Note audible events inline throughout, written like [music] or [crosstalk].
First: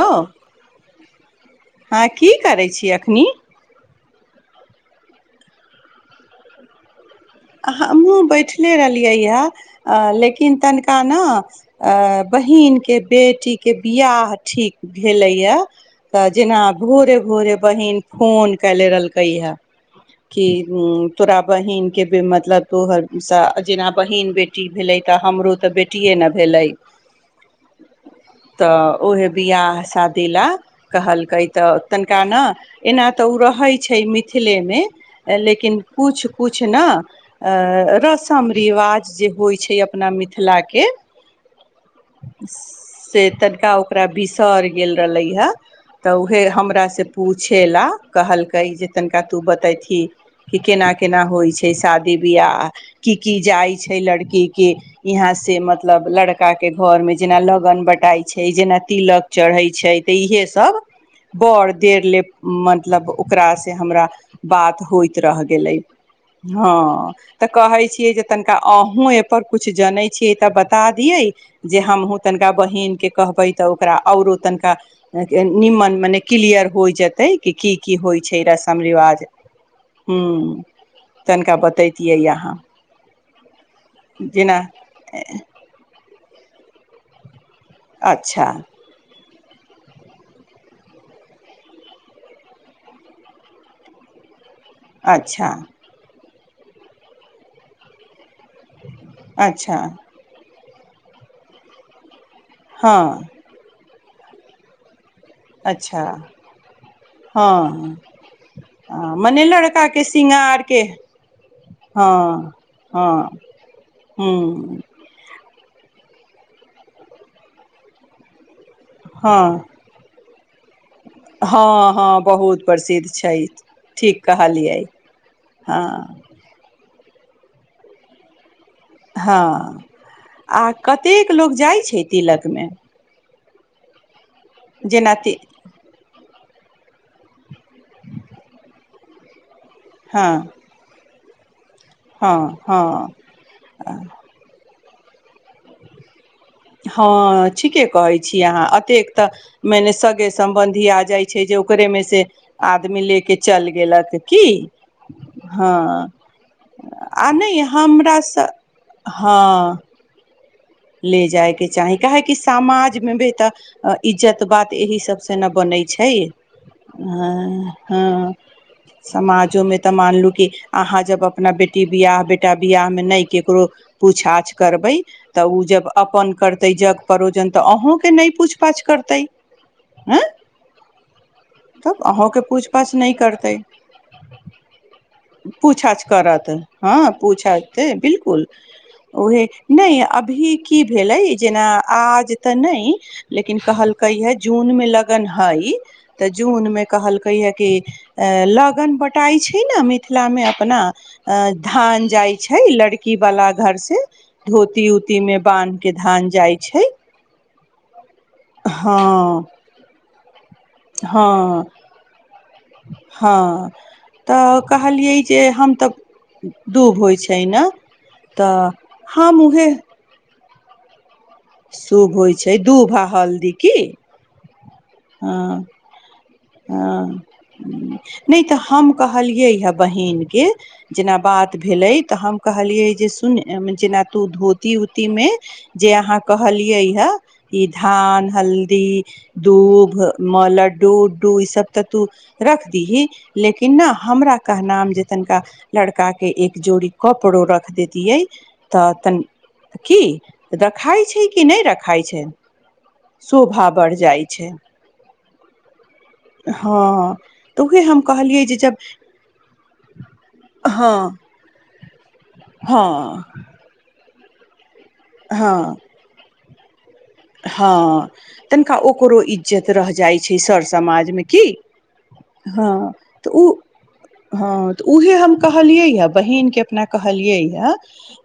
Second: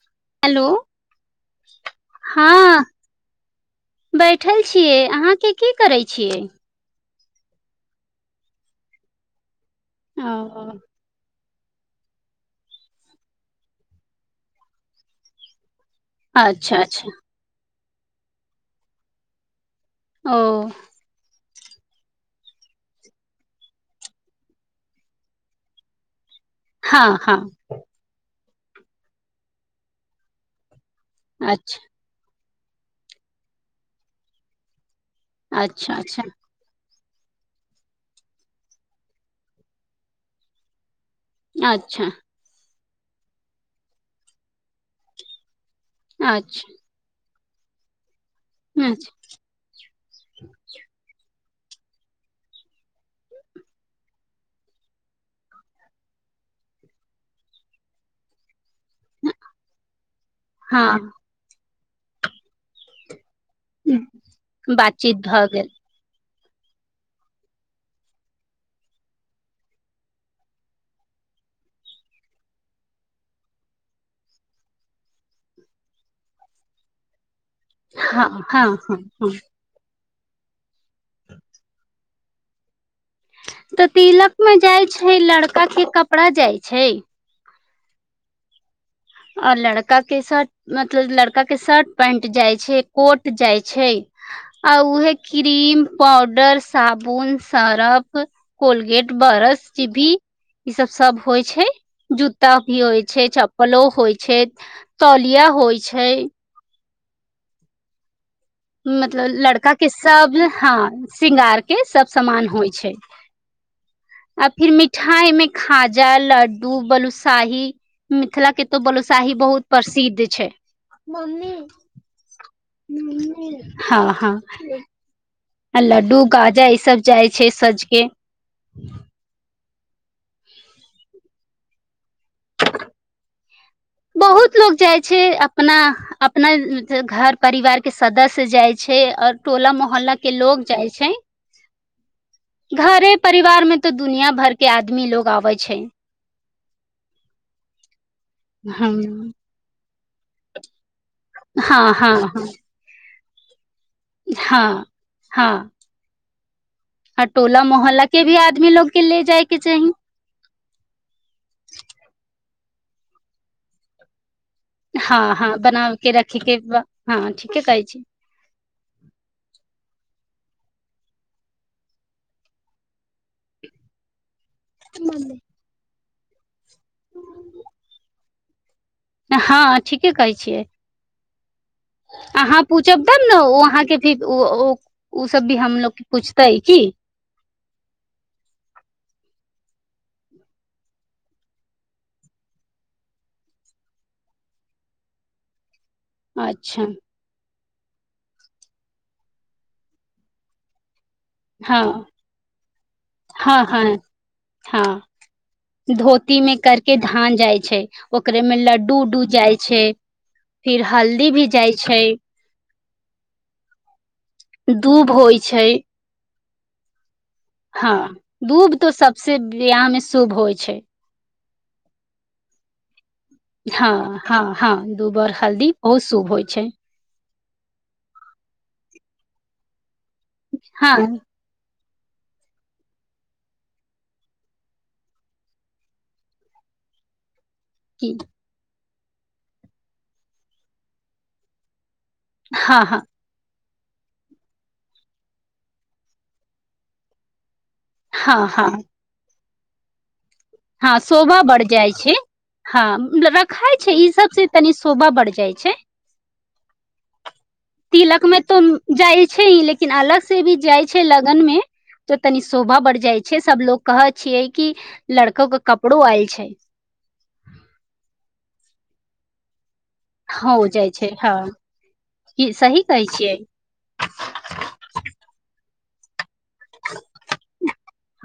Hello हँ की करै हँ छी एखनी बैठल छियै अहाँके की करै छियै हमहूँ बैठले रहलियैए लेकिन ओ तनिका ने बहीनके बेटीके वियाह ठीक भेलैए तऽ जेना अच्छा अच्छा भोरे भोरे बहिन फोन कै ले रहलकै हे ओ कि तोरा बहिन मतलब तो जेना बहिन बेटी भेले तऽ हमरो त बेटीए ने भेलै हँ हँ तऽ उहे बियाह शादी ला कहलकै तऽ अच्छा तनिका ने एना तऽ ओ रहैत छै मिथिलेमे लेकिन अच्छा अच्छा कुछ कुछ ने रसम रिवाज जे होइ छै अपना मिथिलाके अच्छा से तनिका ओकरा बिसरि गेल रहलै हे तऽ उएह अच्छा हमरासँ पूछेला कहलकै जे अच्छा तनिका तू बतैथिह कि केना केना होइ शादी बियाह की की जाइ छै लड़की के इहाँ से मतलब लड़का के घर मे जेना लगन बटाई छै जेना तिलक चढ़ै छै तऽ इहे सब हँ बर देर ले मतलब ओकरासँ हमरा बात बातचीत होइत भऽ रहि गेल गेलै हँ तऽ कहैत छियै जे तनिका अहूँ एहिपर किछु जनैत छियै तऽ बता दियै जे हमहूँ तनिका बहिीनके कहबै तऽ ओकरा आऔरो तनिका निमन मने क्लियर होय जेतै कि की की होइ हँ छै हँ रसम हँ रिवाज हँ हँ तनिका बतैतियै अहाँ तऽ तिलक मे जेना जाइ छै लड़का के कप कपड़ा जाइ छै अच्छा आओर लड़का के शर्ट मतलब लड़का के शर्ट पैंट जाइ छै कोट जाइ छै आउ उहे अच्छा क्रीम पौ डर साबुन सरफ कोलगेट बरस अच्छा जीभी ई सब सब होइ छै जूत आ भी हँ होइ छै चप्पलो होइ छै तौलिया होइ अच्छा छै हँ हँ मतलब मने लड़का के सब श्रृंगार के हँ शिंगार के सब हँ समान होइ छै हँ आ फिर हूँ मिठाइ मे खाजा लड्डू बलुसाही मिथिला के तो बलोसाही हँ बहुत प्रसिद्ध छै [inaudible] हँ हँ बहुत प्रसिद्ध छै हँ ठीक हँ कहलियै हँ लड्डू गाजा ई सब जाइ छै सझके हँ आ कतेक लोक जाइत छै तिलकमे बहुत लोग जाइ छै ति अपना अपना घर परिवार के सदस्य जाइ छै और टोला मोहल्ला हँ के लोग जाइ छै हँ हँ घरे परिवार मे तऽ दुनिया भर के आदमी लोग आबै छै हँ ठीके कहै छी अहां अतेक हम्म त' मने सगे संबंधी आ जाइ छै जे हँ ओकरेमे हँ से हँ आदमी लेके चल गेलथि की हँ हँ हं आ नै टोला मोहल्ला हमरा के भी स आदमी लोग के ले जाय के हं चाही ले जाएके चाहे काहे किस समाज मे भी तऽ इज्जत तऽ बात एहि हँ सबसँ न हँ बनै बना छै के अ रखे के बा। हँ ठीके अ कहै छी हं समाजोमे तऽ मान लू कि अहाँ जब अपना बेटी बियाह बेटा बियाहमे नहि केकरो पुछ आछ करबै उ जब अपन कर तै जग परोजन तऽ अहॅं के नहि पुछ हँ ठीके कहै छियै तब अहुँ के अहाँ पुछ पाछ पूछब नहि तब ने करतै ओ अहाँके भी ओ ओ ओ सब भी पुछ हमलोग आछ के करत पूछतै की हाँ पुछे अयतै की बिलकुल ओहे नहि अब अभी की भेलै जेना आज तऽ नहि लेकिन कहलकै हे जून मे लगन हइ तऽ जूनमे अच्छा कहलकै है कि अ लगन बटाइ छै ने मिथिलामे अपना अ हँ धान जाय छै लड़की वाला हँ घर हँ से हँ धोती उ तीमे बान्ह के धान धोती मे जाइ छै करके धान जाइ छै ओकरे में लड्डू हँ उड्डू जाइ छै फिर हँ हल्दी भी जाइ छै हँ तऽ दूब कहलियै होइ जे छै हम तऽ दूब होइ छै ने हँ तऽ दूध तो सबसे हम उहे बियाह मे शुभ होइ छै छै शुभ होइ छै दू भा हल्दी की हँ हँ हँ दूबर हँ हल्दी बहुत शुभ होइ छै हँ नहि तऽ हम कहलियै ह बहिन के हँ जेना बात भेले तऽ हम कहलियै जे सुून्य जेना तू धोती उतीमे जे अहाँ कहलियै हे ई की धान हल्दी दूब लड्डू उड्डू ई सब त तू रख हँ दी हँ ही लेकिन कि न हमरा कहनाम जे तनिका लड़का के एक जोड़ी कपड़ो र र दैतियै हँ हँ तऽ तन की हँ रखाइ छै शोभा कि नहि बढ़ जाइ रखाइ छै हँ शोभा रखाय छै बढ़ ई जाइ सबसँ छै तनी शोा ब जाइ छै हँ तऽ उहे हम तिलक मे कहलियै जे तऽ जब जाइ छै लेकिन अलग से भी जाइ छै हँ ल मे त तनी शोभा बढ़ जाइ हँ छै सब कह छियै कि एक हँ कपड़ो आयल छै हँ तनिका ओकरो इज्जत रह जाइ छै सर हो जाइ समाज छै मे हँ की की सही हाँ कहै छियै उ उहे हम कहलिए या बहिन के जेना कहलिय या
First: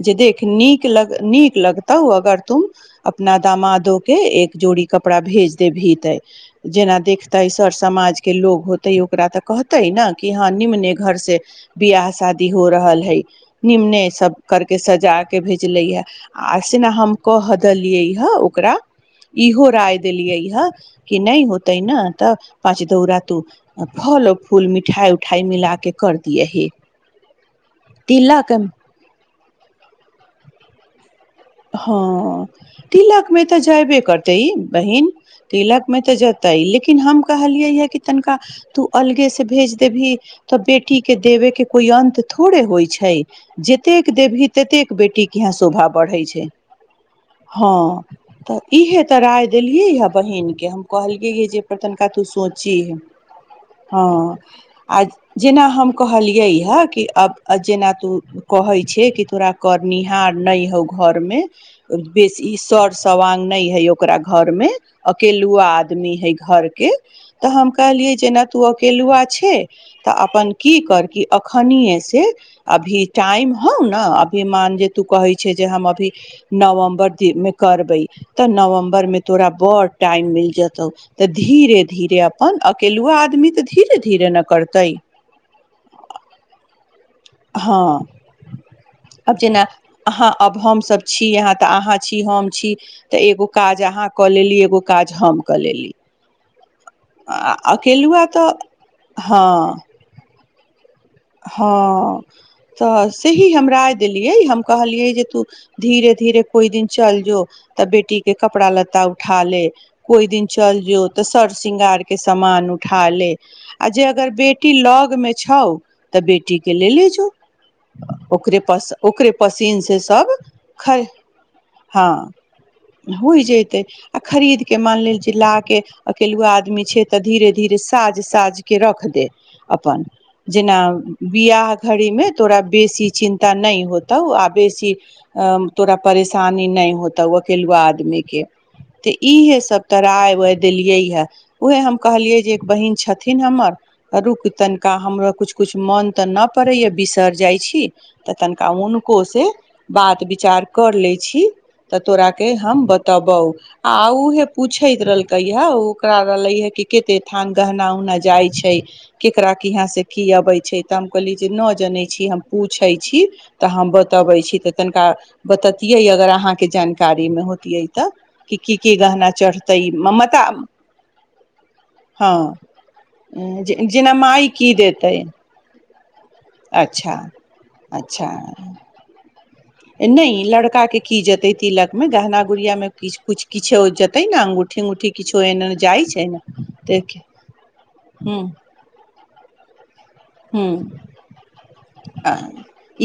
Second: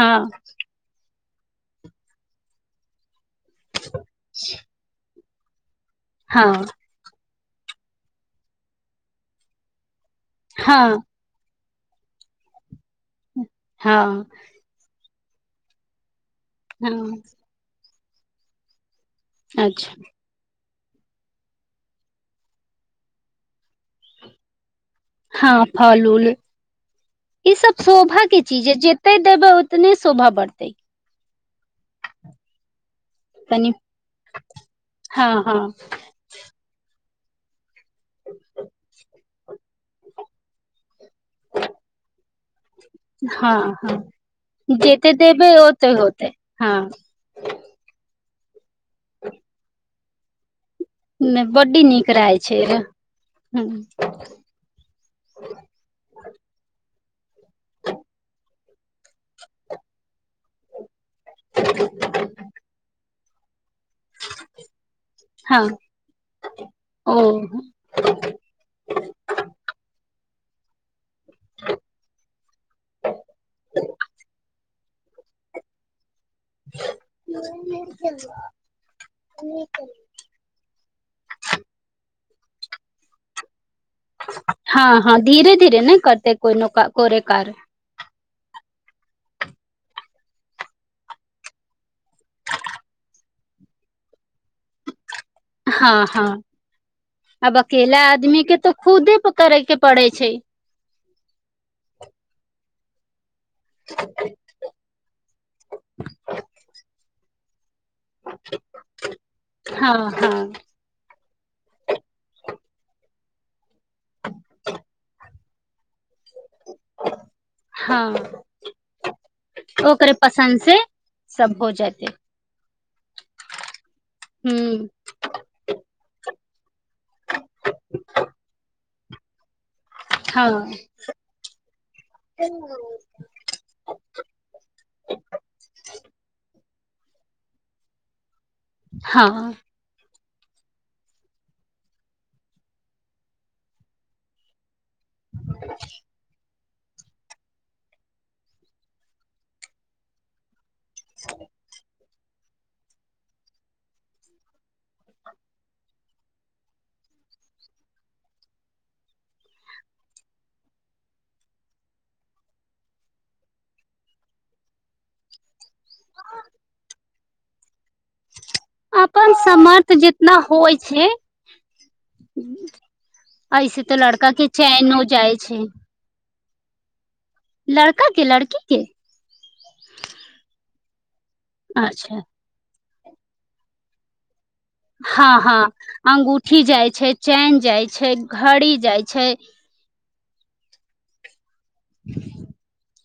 हँ देख नीक लगत नीक लगतौ अगर तुम अपना दामाद दोक एक जोड़ी कपड़ा कपड़ा भेज देबहिंन हँ जेना देख तेय सर समाजके लोग हेतय ओकरा तऽ कहतै ने कि हँ निम्ने घर से बआाह शादी हो रहल हइ निम्ने हँ सब करके सजा के भेजले या आसन हम हँ कह ह दलियै ह ओ ओकरा इहो अच्छा राय देलियै हे कि नहि होते न तऽ पाँच दो रातू फल फूल मि हँ फल उूल ईसभ शोभा तिलक चीज है जतेय देबै उतने शोभा बढ़तै हँ तिलक मे तऽ तनी जयबे करतै ई बहिन हँ हँ तिलक मे तऽ जतै लेकिन ल हम कहलियै ये तनखा तू अलगे से भेज दे भी तऽ बेटी के देबे के कोई अंत थोड़े होइ छै छै हँ हँ जतेक देवी ततेक जते बेटी के देबै यहा ओते शोभा बढ़े होते छै हँ हँ तऽ इहे तऽ राय देलियै ह बहिन के हम कहल जे बड्डी तनिका नीक तू रहै छै सोचह हँ हँ आ जेना हम कहलियै हँ कि अब जेना तू कहे छै कि तोरा करनिहार न होगो घरमे बेसी इ सर सवा नहि ओ घर हँ अकेलुआ आदमी ह घर तऽ ओ हम कहलियै जेना तू अकेलुआ छै तऽ अपन की करकि अखनि से अभी टाइम होउ ने अभी मान जे तू कहै छै जे हम अभी नवम्बर मे करबै तऽ नवम्बर मे तोरा बड़ टाइम मिल जेतौ तऽ धीरे धीरे हन अकेलूआ आदमी तऽ धीरे धीरे ने करतै हँ हँ धीरे धीरे नहि करते कोइ नक को हँ अब जेना अहाँ हम सब छी अहाँ अहाँ छी हम छी त एगो काज अहाँ कऽ लेली एगो क कऽ लेली हँ हँ आब अकेला अकेलुआ आदमी तऽ के खुदे प- हँ करे के पड़ै छै हँ तऽ त ही हम राय देलिये हम कहलिये जे तू धीरे धीरे कोई दिन चल जो तऽ बेटी के कपड़ा लत्ता उठा ले हँ कोई दिन हँ चल जो तऽ सरसृंगार के सामान उठा ले आ जे अगर बेटी लग में छै छौ तऽ बेटीके ले ले जो हँ ओकर ओकरे पसिनसँ ओकरे सब पसन्द से सब हो जेतै हँ हो जेतै आ खरीदके हूँ मान लेल ल अकेलूआ मे छै तऽ धीरे धीरे साज साज के रख दे अपन हँ जेना बिियाह घड़ी में तोरा बेसी चिन्ता नहि होतौ आ बेसी तोरा परेशान पानी नहि होता अकेेलुा आदमी के तऽ हँ इहे सब तरह आ उहे देलिय या हम कहलियै जे बहिन छथिन हमर रुक तनिका हमरो मौन तऽ नप मन नय परैय या बिसइर जय छी तनिका हुनकों से बात विचार कर लै छी तऽ तोरा के हम बतबौ आ उहे पूछैत रहलकै हा ओकरा रहले हे क केते थान गहना उहना जाय छै केकरा केहा से की अबे तऽ हम कहलियै जे नहि जनै छी हम पूछै छी तऽ हम बतबै छी तऽ तनिका ब यय अगर अहाँके जान कारी मे होती अै तऽ गहना अपन चढ़तै समर्थ जितना ममता होइ छै हँ ऐसे तऽ जेना लड़का के माइ की चैन हो देतै जाइ छै अच्छा लड़का के अच्छा लड़की के नहि लड़का के की जेते तिलक में अच्छा जहना गुड़िया मे किछु किछु किछ हो जेतै ने अंगूठ हँ हँ अगूठी जाइ छै देख चैन जाइ छै घड़ी जाइ छै ह्म आ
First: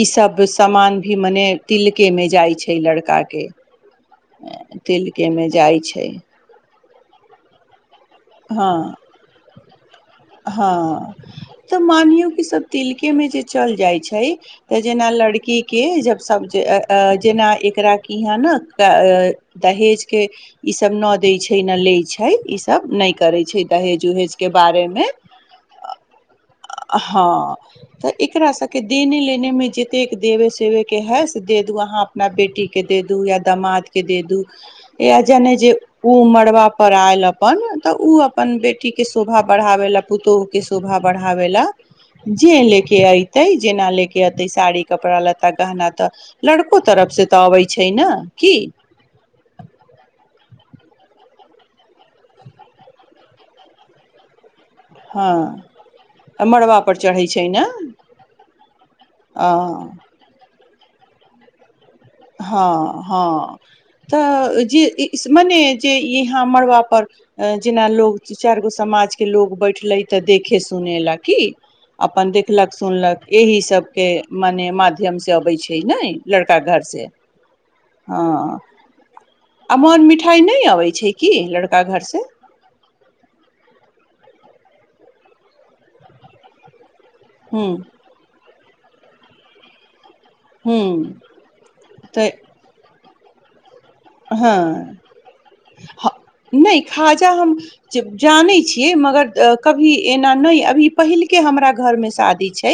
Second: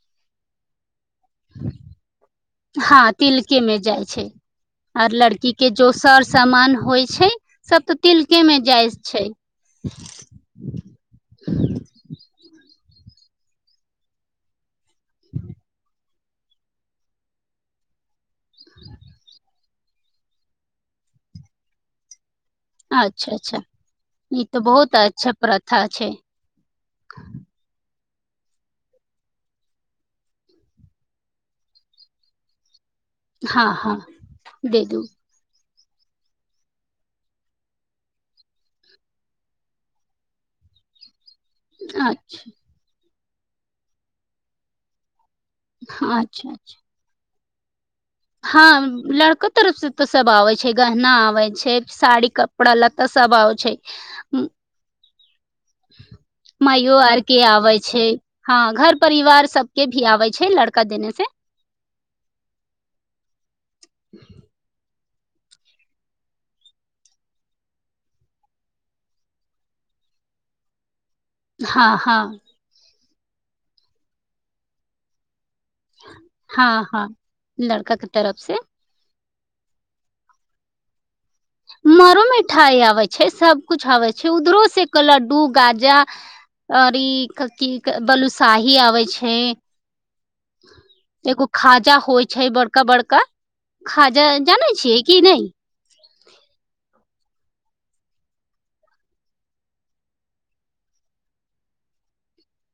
ईसब समान भी मने तिलकेमे जाइ छै हँ लड़काके तिलके मे जाइ आर लड़की के जो सर सामान होइ छै सब त हँ हँ तऽ मानौ कि सब तिलके चल जाइ छै त जेना लड़की के ज सब जेना एकरा इह ने दहेज के ईसभ न दैत छै न लैत छै छै इ सब नहि अच्छा करै अच्छा छै दहेज उहेज ई के तऽ बारे बहुत मे अच्छा प्रथा छै हँ तऽ एकरा सभके देने लेनेमे जतेक देबे सेवेके है से दे दू अहाँ अपना बेटीके के द दू या हँ हँ दामादके द दू दे दू इह जन जे ओ मड़बा पर आयल अपन तऽ उ अपन बेटी के शोभा बढ़ावे ला पुतोह के शोभा बढ़ ला अच्छा जे ले ते जेना ले के एते साड़ी कपड़ा लत्ते कहना तऽ अच्छा लड़को अच्छा तरफ से तबै छै ने की हँ लड़क तरफ से त सब आबै छै छै गहना आबै छै साड़ी कपड़ा लत्त सब आबै छै हँ मड़बा मइयो पर आर चढ़ै के छै ने आबे छै हँ घर परिवार अ सब के भी आबे छै लड़का देने से हँ हँ तऽ जे मने जे यहाँ मड़बापर जेना लोकोगू चारि गो समाजके लोक बैठलै तऽ देखे सुने लक की हँ हँ अपन देखलक सुनलक एहि सब के मने माध्यम से अबै छै नै लड़का हँ घर हँ से लड़का के तरफ से आमर मिठाइ नहि अबै छै की लड़का घर से मरो मिठाइ आबैय छै सबकुछ आबैय छै उधरो से लड्डू गाजा अ की क हूँ की बलुसाही भी आबै छै हूँ एगो खाजा तऽ होइ छै बड़का बड़का खाजा जानै हँ छियै कि नहि नहि खा बच्चा हम जानै छियै मगर कभी एना नहि अभी पहिलके हमरा घर मे शादी छै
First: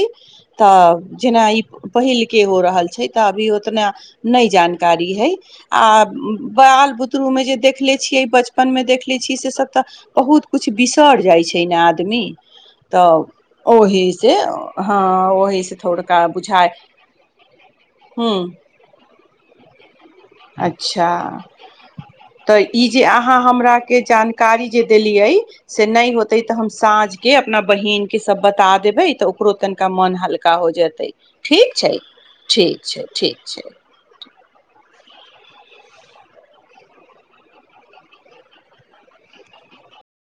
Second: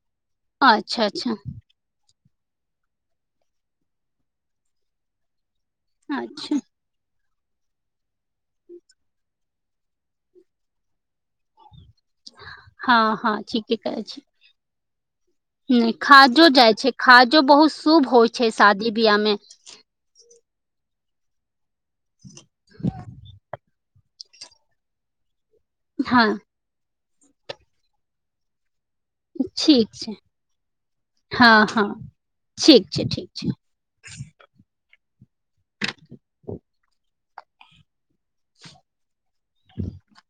तऽ अच्छा अच्छा जेना ई पहिल के हो रहल छै तऽ अभी ओतना नहि जानकारी है आ अच्छा बाल बुत ुु में जे देखले छियै बचपन में देखले छियै से सब तऽ बहुत कुछ बिसर जाइ छै ने आदमी पत्म हँ तऽ हँ ठीके कहै ओही छी से हँ ओहि से नहि थोड़का खाजो बुझाय जाइ छै खाजो बहुत शुभ ह होइ छै शादी बियाहमे अच्छा तऽ जे अहाँ हम के जानकारी जे देलियै से नहि हँ होते तऽ हम साँझ य अपना बहिन के सब बता दे ब तऽ ओकरो तनिका ठीक मोन छै हल्का हो जेतै हँ ठीक हँ छै ठीक छै ठीक छै [inaudible]